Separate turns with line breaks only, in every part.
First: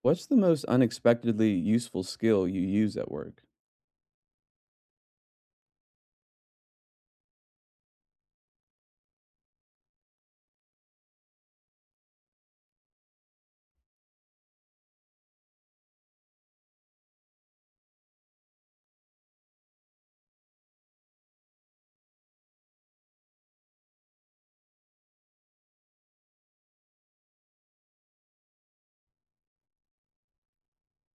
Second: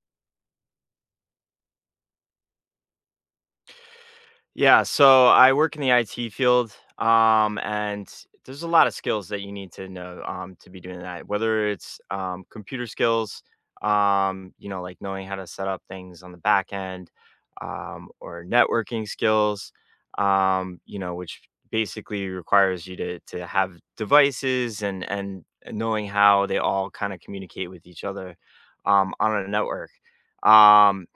What's the most unexpectedly useful skill you use at work?
Yeah, so I work in the IT field, and there's a lot of skills that you need to know, to be doing that. Whether it's, computer skills, like knowing how to set up things on the back end, or networking skills, which basically requires you to have devices and knowing how they all kind of communicate with each other, on a network. Um,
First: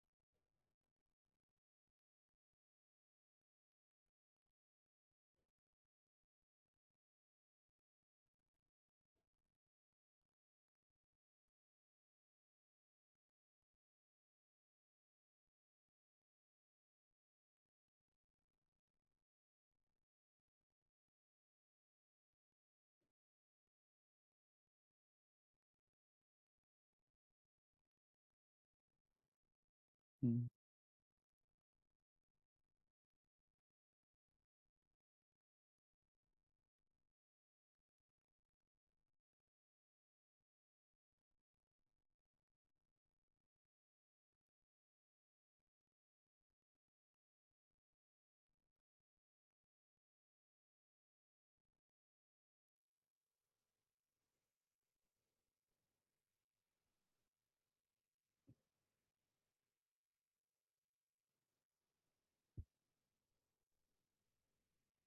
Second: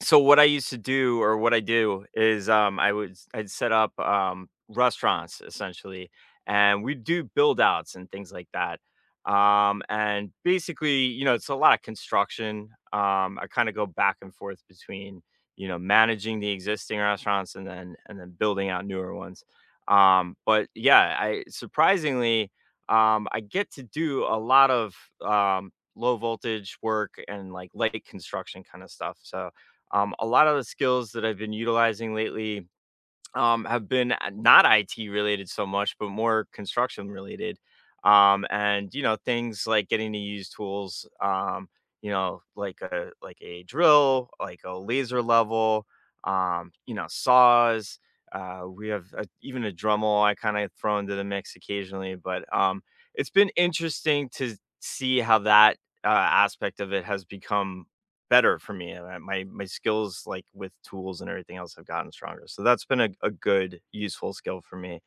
so what I used to do or what I do is, I'd set up, restaurants essentially, and we do build outs and things like that. And basically, you know, it's a lot of construction. I kind of go back and forth between, you know, managing the existing restaurants and then building out newer ones. But yeah, I surprisingly, I get to do a lot of, um, low voltage work and like light construction kind of stuff. So a lot
Mm.
of the skills that I've been utilizing lately have been, not IT related so much, but more construction related. And you know, things like getting to use tools, like a drill, like a laser level, saws. We have a, even a Dremel I kind of throw into the mix occasionally, but it's been interesting to see how that, aspect of it has become better for me. My skills like with tools and everything else have gotten stronger. So that's been a good useful skill for me.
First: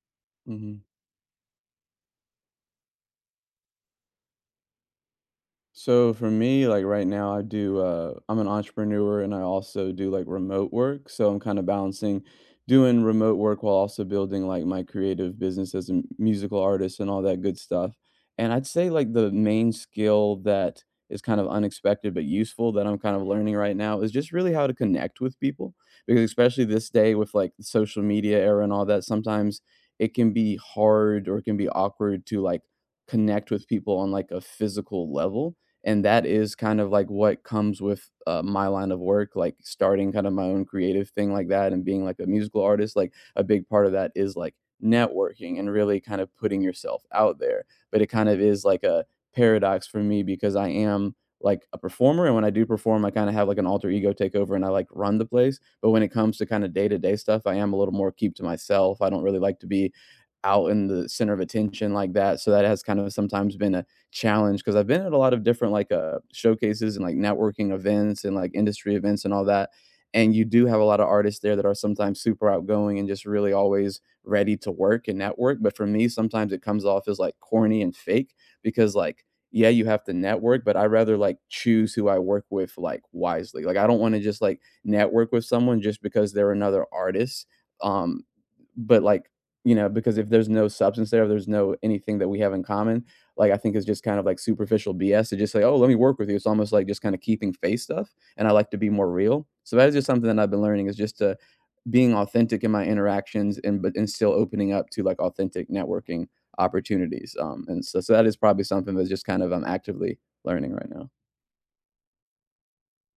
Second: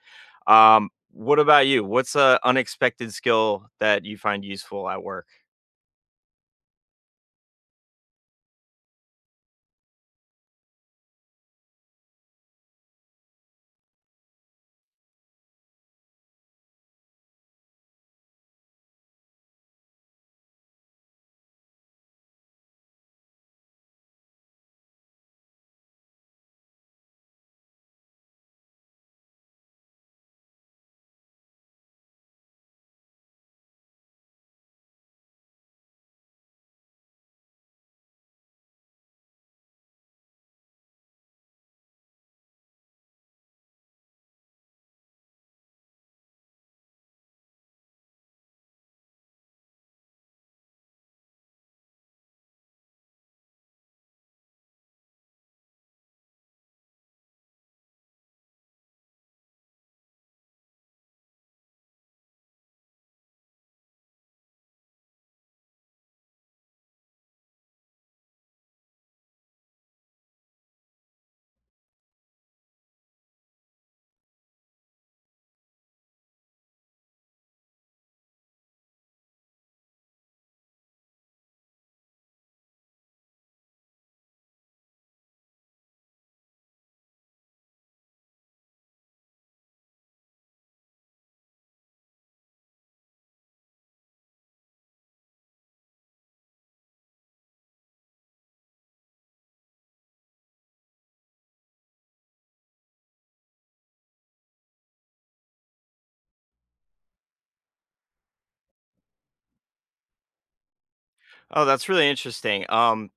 Mhm.
What about you? What's a unexpected skill that you find useful at work?
So for me, like right now, I do. I'm an entrepreneur, and I also do like remote work. So I'm kind of balancing doing remote work while also building like my creative business as a musical artist and all that good stuff. And I'd say like the main skill that is kind of unexpected but useful that I'm kind of learning right now is just really how to connect with people. Because especially this day with like the social media era and all that, sometimes it can be hard or it can be awkward to like connect with people on like a physical level, and that is kind of like what comes with, my line of work, like starting kind of my own creative thing like that and being like a musical artist. Like a big part of that is like networking and really kind of putting yourself out there. But it kind of is like a paradox for me because I am like a performer, and when I do perform, I kind of have like an alter ego takeover and I like run the place. But when it comes to kind of day-to-day stuff, I am a little more keep to myself. I don't really like to be out in the center of attention like that. So that has kind of sometimes been a challenge because I've been at a lot of different like showcases and like networking events and like industry events and all that. And you do have a lot of artists there that are sometimes super outgoing and just really always ready to work and network. But for me, sometimes it comes off as like corny and fake because like yeah, you have to network, but I rather like choose who I work with like wisely. Like I don't want to just like network with someone just because they're another artist. Um, but like you know, because if there's no substance there, if there's no anything that we have in common, like I think is just kind of like superficial BS to just say, oh, let me work with you. It's almost like just kind of keeping face stuff. And I like to be more real. So that is just something that I've been learning, is just to being authentic in my interactions and but and still opening up to like authentic networking opportunities. And so so that is probably something that's just kind of I'm actively learning right now.
Oh, that's really interesting.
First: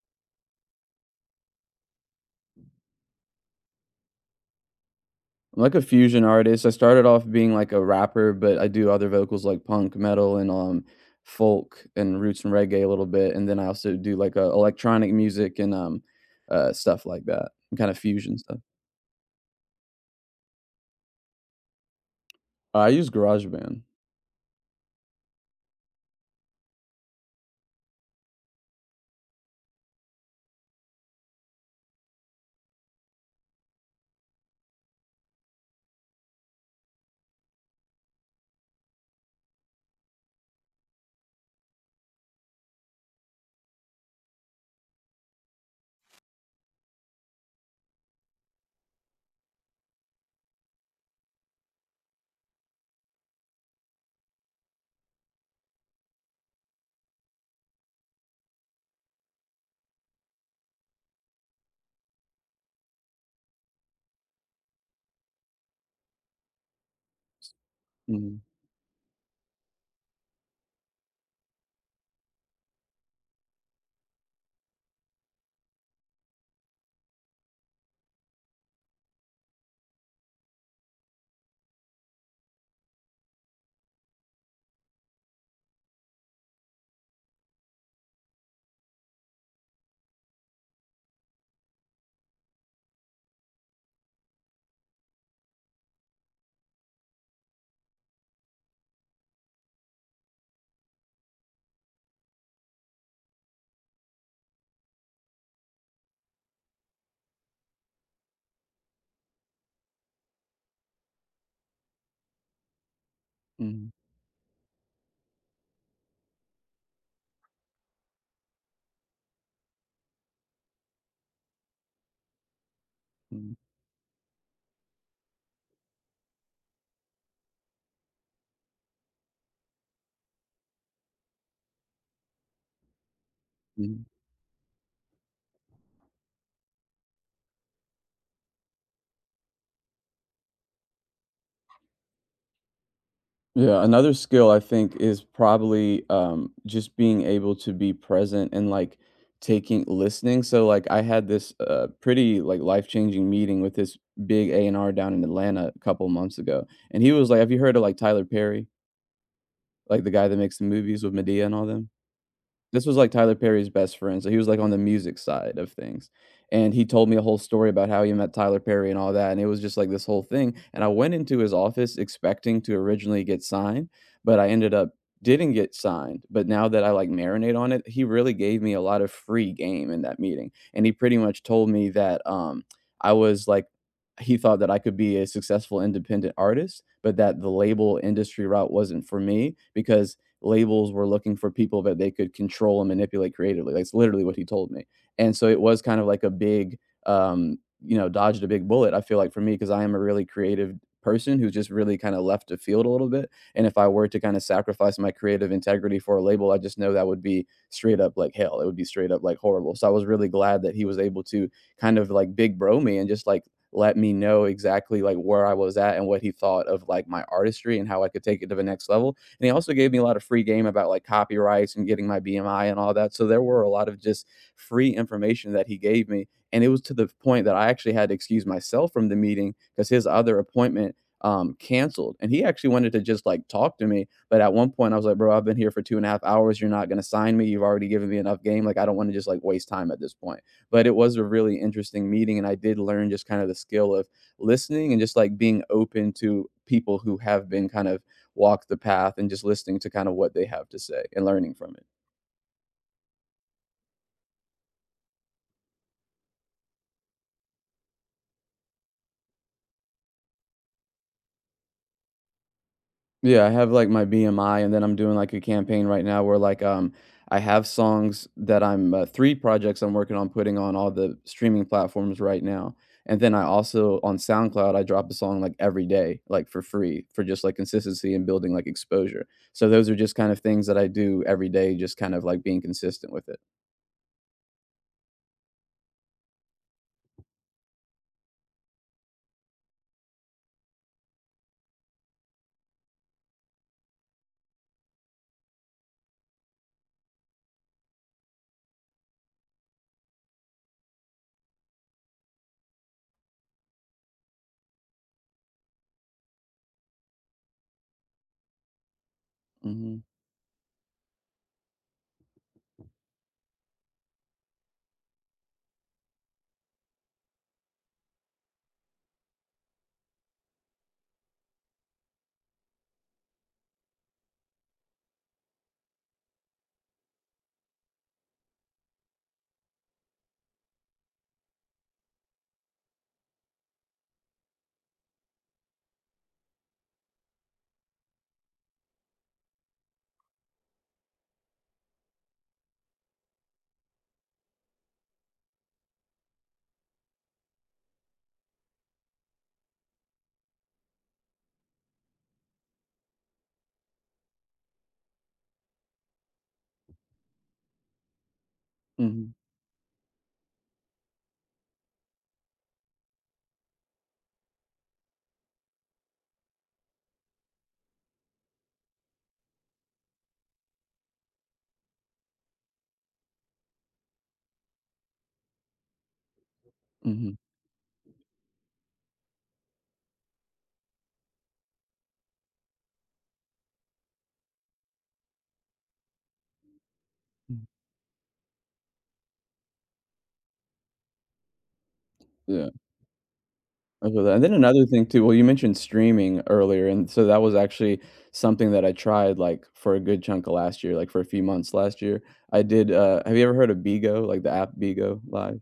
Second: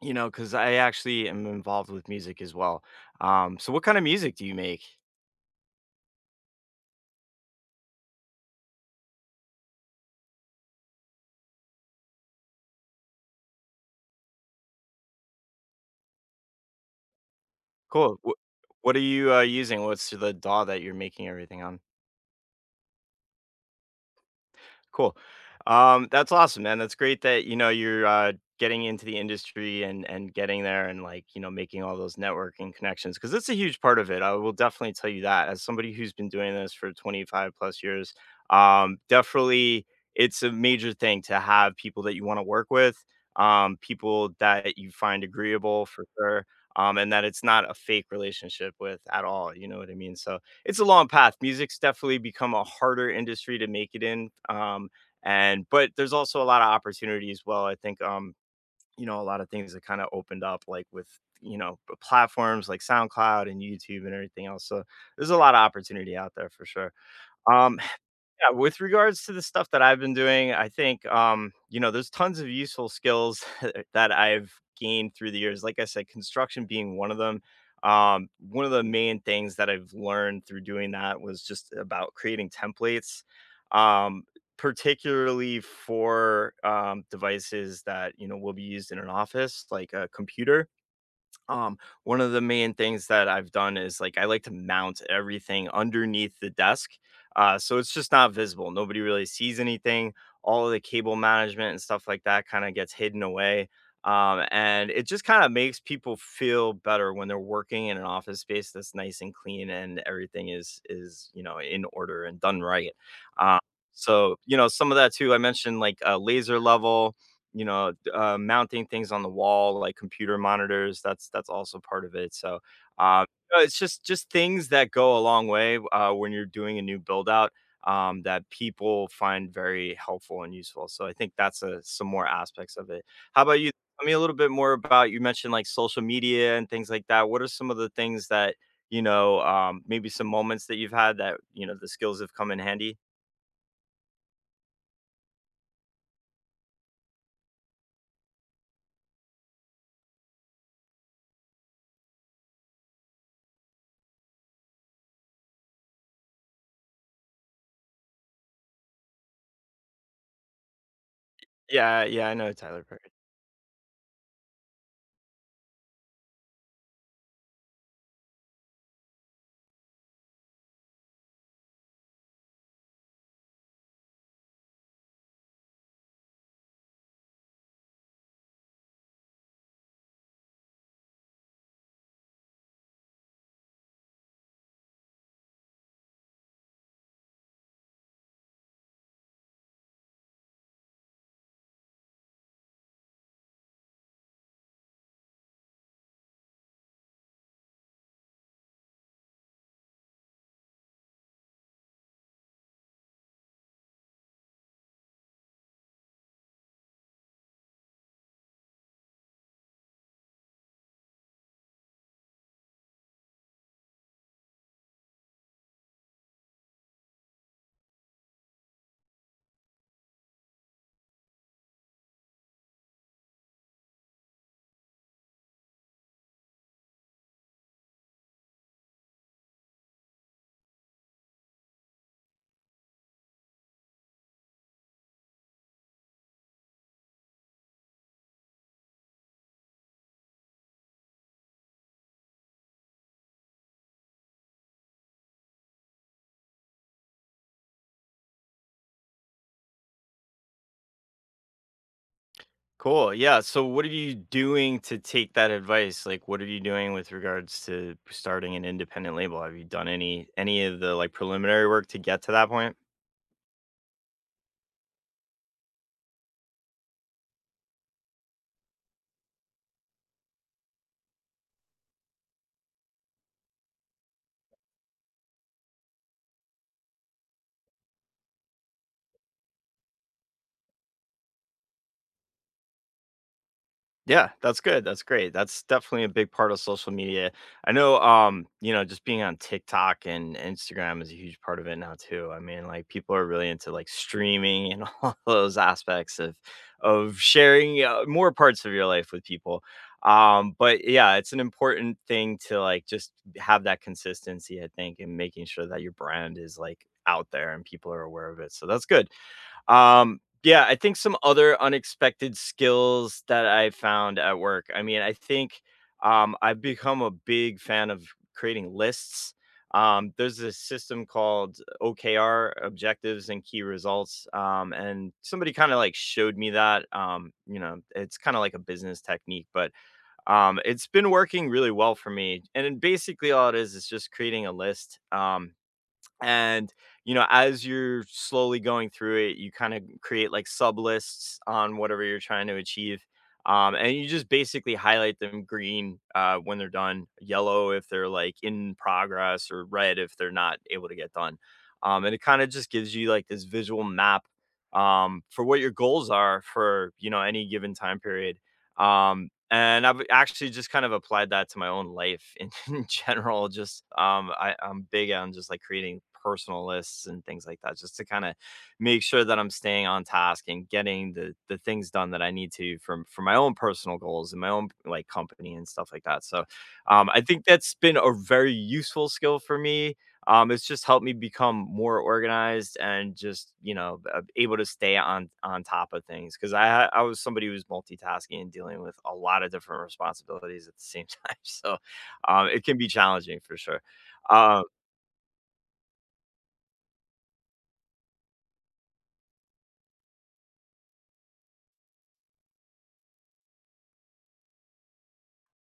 You know, because I actually am involved with music as well. So what kind of music do you make?
I'm like a fusion artist. I started off being like a rapper, but I do other vocals like punk, metal, and folk and roots and reggae a little bit, and then I also do like electronic music and stuff like that, kind of
Cool.
fusion stuff.
What are you, using? What's the DAW that you're making everything on?
I use GarageBand.
Cool. That's awesome, man. That's great that, you know, you're, getting into the industry and getting there and like, you know, making all those networking connections because it's a huge part of it. I will definitely tell you that as somebody who's been doing this for 25 plus years, definitely it's a major thing to have people that you want to work with, people that you find agreeable for sure, and that it's not a fake relationship with at all. You know what I mean? So it's a long path. Music's definitely become a harder industry to make it in. And but there's also a lot of opportunity as well. I think, a lot of things that kind of opened up like with you know platforms like SoundCloud and YouTube and everything else. So there's a lot of opportunity out there for sure. Um
Mhm,
yeah, with regards to the stuff that I've been doing, I think, there's tons of useful skills that I've gained through the years. Like I said, construction being one of them. One of the main things that I've learned through doing that was just about creating templates, um, particularly for, devices that, you know, will be used in an office, like a computer. Um, One of the main things that I've done is like I like to mount everything underneath the desk. So it's just not visible. Nobody really sees anything. All of the cable management and stuff like that kind of gets hidden away. And it just kind of makes people feel better when they're working in an office space that's nice and clean and everything is you know in order and done right. Uh,
mhm,
so you know some of that too. I mentioned like a laser level, you know, mounting things on the wall, like computer monitors. That's also part of it. So, um,
mhm,
no, it's just things that go a long way, when you're doing a new build out, that people find very helpful and useful. So I think that's a, some more aspects of it. How about you?
mhm.
Tell me a little bit more about you mentioned like social media and things like that. What are some of the things that, maybe some moments that you've had that you know the skills have come in handy?
Yeah, another skill I think is probably, just being able to be present and, like, taking listening. So, like, I had this, pretty, like, life-changing meeting with this big A&R down in Atlanta a couple months ago, and he was like, "Have you heard of, like, Tyler Perry? Like, the guy that makes the movies with Medea and all them?"
Yeah, yeah, I know
This
Tyler.
was, like, Tyler Perry's best friend, so he was, like, on the music side of things, and he told me a whole story about how he met Tyler Perry and all that, and it was just, like, this whole thing, and I went into his office expecting to originally get signed, but I ended up didn't get signed. But now that I, like, marinate on it, he really gave me a lot of free game in that meeting, and he pretty much told me that, I was, like, he thought that I could be a successful independent artist, but that the label industry route wasn't for me because labels were looking for people that they could control and manipulate creatively. That's literally what he told me. And so it was kind of like a big, um, you know, dodged a big bullet, I feel like, for me, because I am a really creative person who's just really kind of left the field a little bit. And if I were to kind of sacrifice my creative integrity for a label, I just know that would be straight up like hell. It would be straight up like horrible. So I was really glad that he was able to kind of like big bro me and just like let me know exactly like where I was at and what he thought of like my artistry and how I could take it to the next level, and he also gave me a lot of free game about like copyrights and getting my BMI and all that. So there were a lot of just free information that he gave me. And it was to the point that I actually had to excuse myself from the meeting because his other appointment canceled and he actually wanted to just like talk to me, but at one point I was like, bro, I've been here for 2.5 hours, you're not going to sign me, you've already given me enough game, like I don't want to just like waste time at this point. But it was a really interesting meeting, and I did learn just kind of the skill of listening and just like being open to people who have been kind of walk the path and just listening to kind of what they have to say and learning from it.
Cool. Yeah. So, what are you doing to take that advice? Like, what are you doing with regards to starting an independent label? Have you done any of the like preliminary work to get to that point?
Yeah, I have like my BMI, and then I'm doing like a campaign right now where like I have songs that I'm three projects I'm working on putting on all the streaming platforms right now. And then I also on SoundCloud I drop a song like every day like for free, for just like consistency and building like exposure. So those are just kind of things that I do every day, just kind of like being consistent with it.
Yeah, that's good, that's great. That's definitely a big part of social media. I know, just being on TikTok and Instagram is a huge part of it now too. I mean, like people are really into like streaming and all those aspects of sharing, more parts of your life with people. But yeah, it's an important thing to like just have that consistency, I think, and making sure that your brand is like out there and people are aware of it. So that's good.
Mhm,
Yeah, I think some other unexpected skills that I found at work. I mean, I think, I've become a big fan of creating lists. There's a system called OKR, objectives and key results. And somebody kind of like showed me that. You know, it's kind of like a business technique, but it's been working really well for me. And then basically, all it is just creating a list. And you know as you're slowly going through it you kind of create like sub lists on whatever you're trying to achieve, and you just basically highlight them green, when they're done, yellow if they're like in progress, or red if they're not able to get done, and it kind of just gives you like this visual map, for what your goals are for you know any given time period,
mhm,
and I've actually just kind of applied that to my own life in, in general. Just, I'm big on just like creating personal lists and things like that, just to kind of make sure that I'm staying on task and getting the things done that I need to from for my own personal goals and my own like company and stuff like that. So I
mhm,
think that's been a very useful skill for me, it's just helped me become more organized and just, you know, able to stay on top of things because I was somebody who was
mm.
multitasking and dealing with a lot of different responsibilities at the same time. So it
Yeah,
can be challenging for sure.
I feel that. And then
Um,
another thing too, well, you mentioned streaming earlier, and so that was actually something that I tried, like, for a good chunk of last year, like, for a few months last year. I did, have you ever heard of BeGo, like, the app BeGo Live?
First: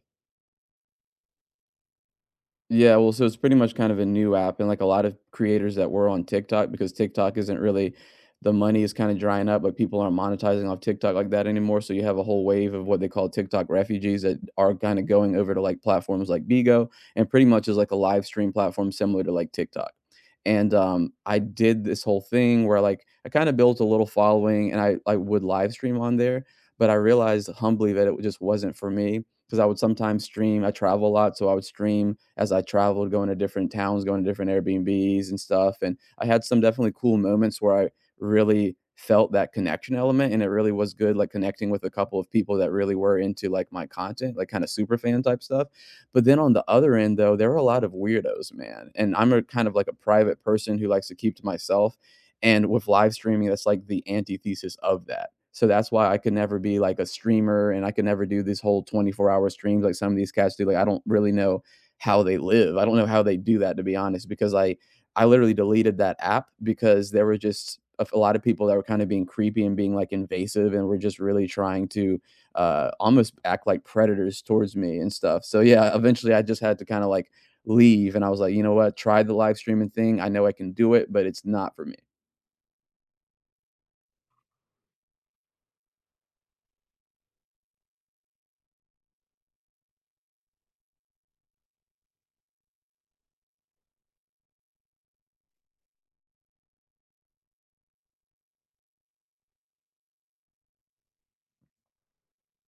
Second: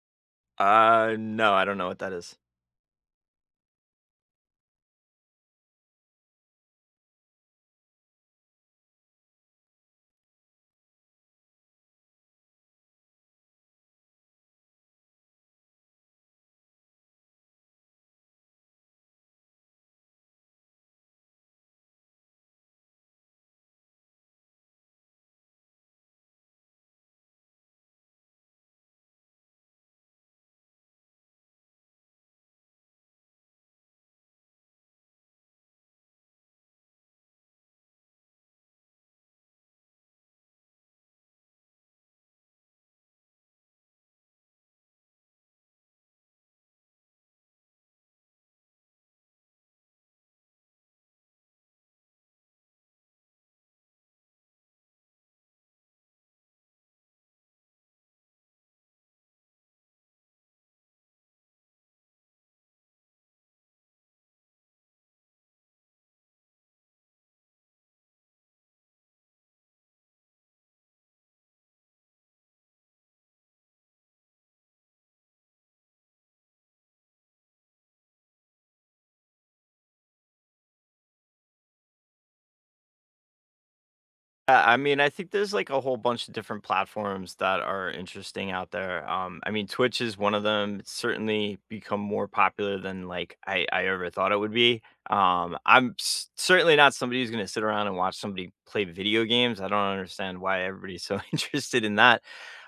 no, I don't know what that is.
Yeah, well, so it's pretty much kind of a new app, and like a lot of creators that were on TikTok, because TikTok isn't really, the money is kind of drying up, but people aren't monetizing off TikTok like that anymore. So you have a whole wave of what they call TikTok refugees that are kind of going over to like platforms like Bigo, and pretty much is like a live stream platform similar to like TikTok. And I did this whole thing where like I kind of built a little following, and I would live stream on there, but I realized humbly that it just wasn't for me because I would sometimes stream. I travel a lot, so I would stream as I traveled, going to different towns, going to different Airbnbs and stuff. And I had some definitely cool moments where I really felt that connection element, and it really was good, like connecting with a couple of people that really were into like my content, like kind of super fan type stuff. But then on the other end, though, there were a lot of weirdos, man. And I'm a kind of like a private person who likes to keep to myself. And with live streaming, that's like the antithesis of that. So that's why I could never be like a streamer, and I could never do this whole 24-hour streams like some of these cats do. Like I don't really know how they live. I don't know how they do that, to be honest, because I literally deleted that app because there were just a lot of people that were kind of being creepy and being like invasive and were just really trying to almost act like predators towards me and stuff. So yeah, eventually I just had to kind of like leave, and I was like, you know what, try the live streaming thing. I know I can do it, but it's not for me.
I mean, I think there's like a whole bunch of different platforms that are interesting out there. I mean, Twitch is one of them. It's certainly become more popular than like I ever thought it would be. I'm certainly not somebody who's going to sit around and watch somebody play video games. I don't understand why everybody's so interested in that.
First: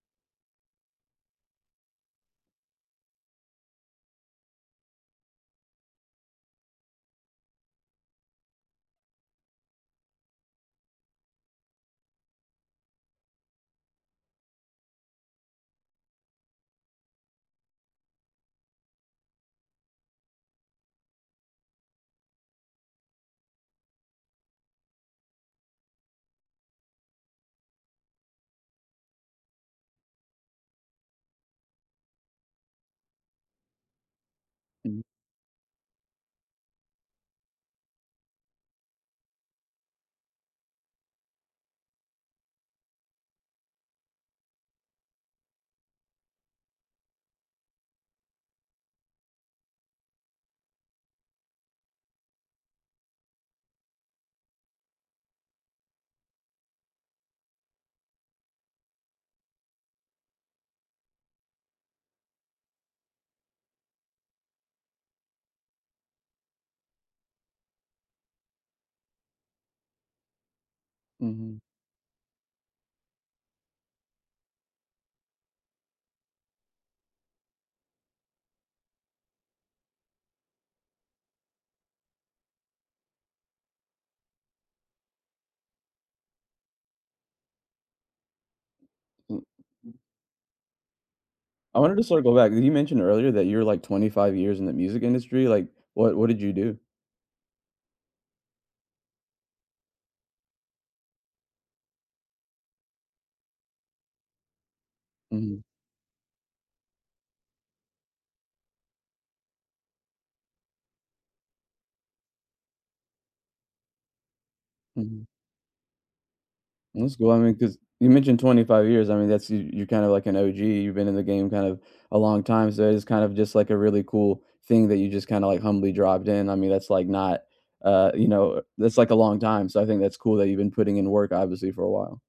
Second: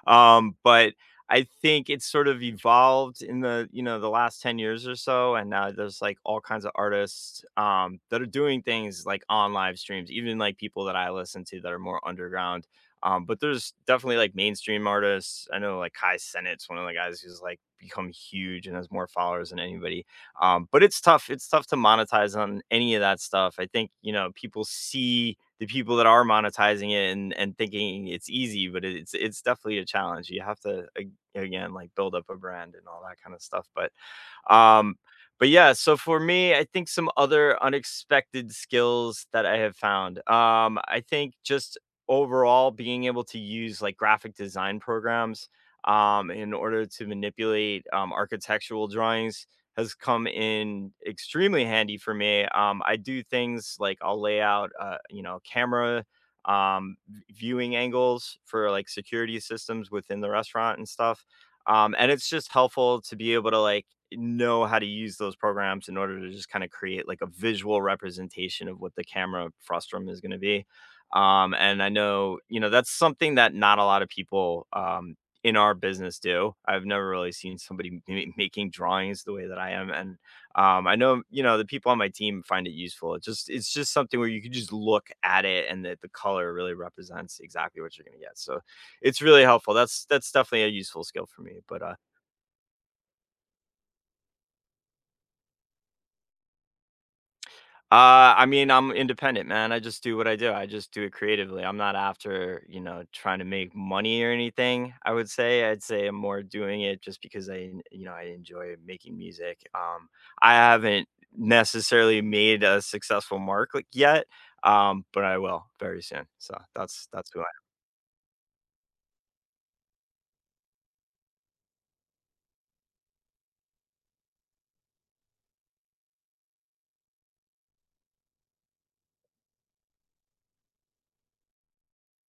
But I think it's sort of evolved in the, you know, the last 10 years or so, and now there's, like, all kinds of artists, that are doing things, like, on live streams, even, like, people that I listen to that are more underground, but there's definitely, like, mainstream artists. I know, like, Kai Cenat's one of the guys who's, like, become huge and has more followers than anybody, but it's tough to monetize on any of that stuff. I think, you know, people see the people that are monetizing it and thinking it's easy, but it's definitely a challenge. You have to again, like build up a brand and all that kind of stuff. Um,
Mhm.
but yeah, so for me, I think some other unexpected skills that I have found. I think just overall being able to use like graphic design programs, in order to manipulate, architectural drawings has come in extremely handy for me. I do things like I'll lay out, you know, camera, viewing angles for like security systems within the restaurant and stuff. And it's just helpful to be able to like know how to use those programs in order to just kind of create like a visual representation of what the camera frustum is going to be.
Mhm.
And I know, you know, that's something that not a lot of people, in our business do. I've never really seen somebody making drawings the way that I am. And I know, you know, the people on my team find it useful. It just, it's just something where you can just look at it and that the color really represents exactly what you're going to get. So it's really helpful. That's definitely a useful skill for me.
I
But,
wanted
uh,
to circle back. You mentioned earlier that you're, like, 25 years in the music industry, like, what did you do?
Uh, I mean, I'm independent, man. I just do what I do. I just do it creatively. I'm not after, you know, trying to make money or anything. I would
Mhm,
say I'd say I'm more doing it just because you know, I enjoy making music. I haven't necessarily made a successful mark like yet, but
mhm.
I will very soon. So that's
That's cool,
that's
I
who.
mean, because you mentioned 25 years, I mean, that's, you're kind of like an OG, you've been in the game kind of a long time, so it's kind of just, like, a really cool thing that you just kinda, like, humbly dropped in. I mean, that's, like, not, you know, that's, like, a long time, so I think that's cool that you've been putting in work, obviously, for a while.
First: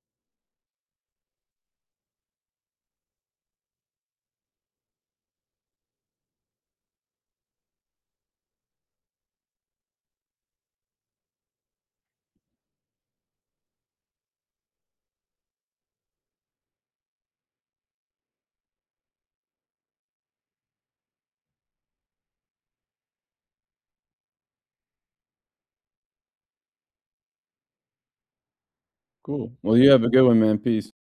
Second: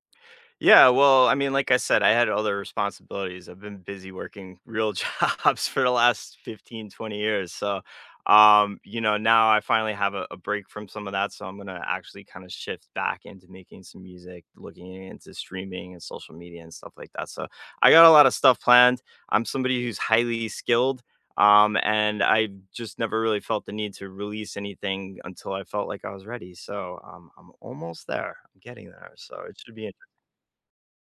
Yeah, well, I mean, like I said, I had other responsibilities. I've been busy working real jobs for the last 15, 20 years. So you know, now I finally have a break from some of that. So I'm going to actually kind of shift back into making some music, looking into streaming and social media and stuff like that. So I got a lot of stuff planned. I'm somebody who's highly skilled. And I just never really felt the need to release anything until I felt like I was ready. So I'm almost there. I'm getting there. So
Cool.
it
Well,
should
you
be
have a good one, man, peace.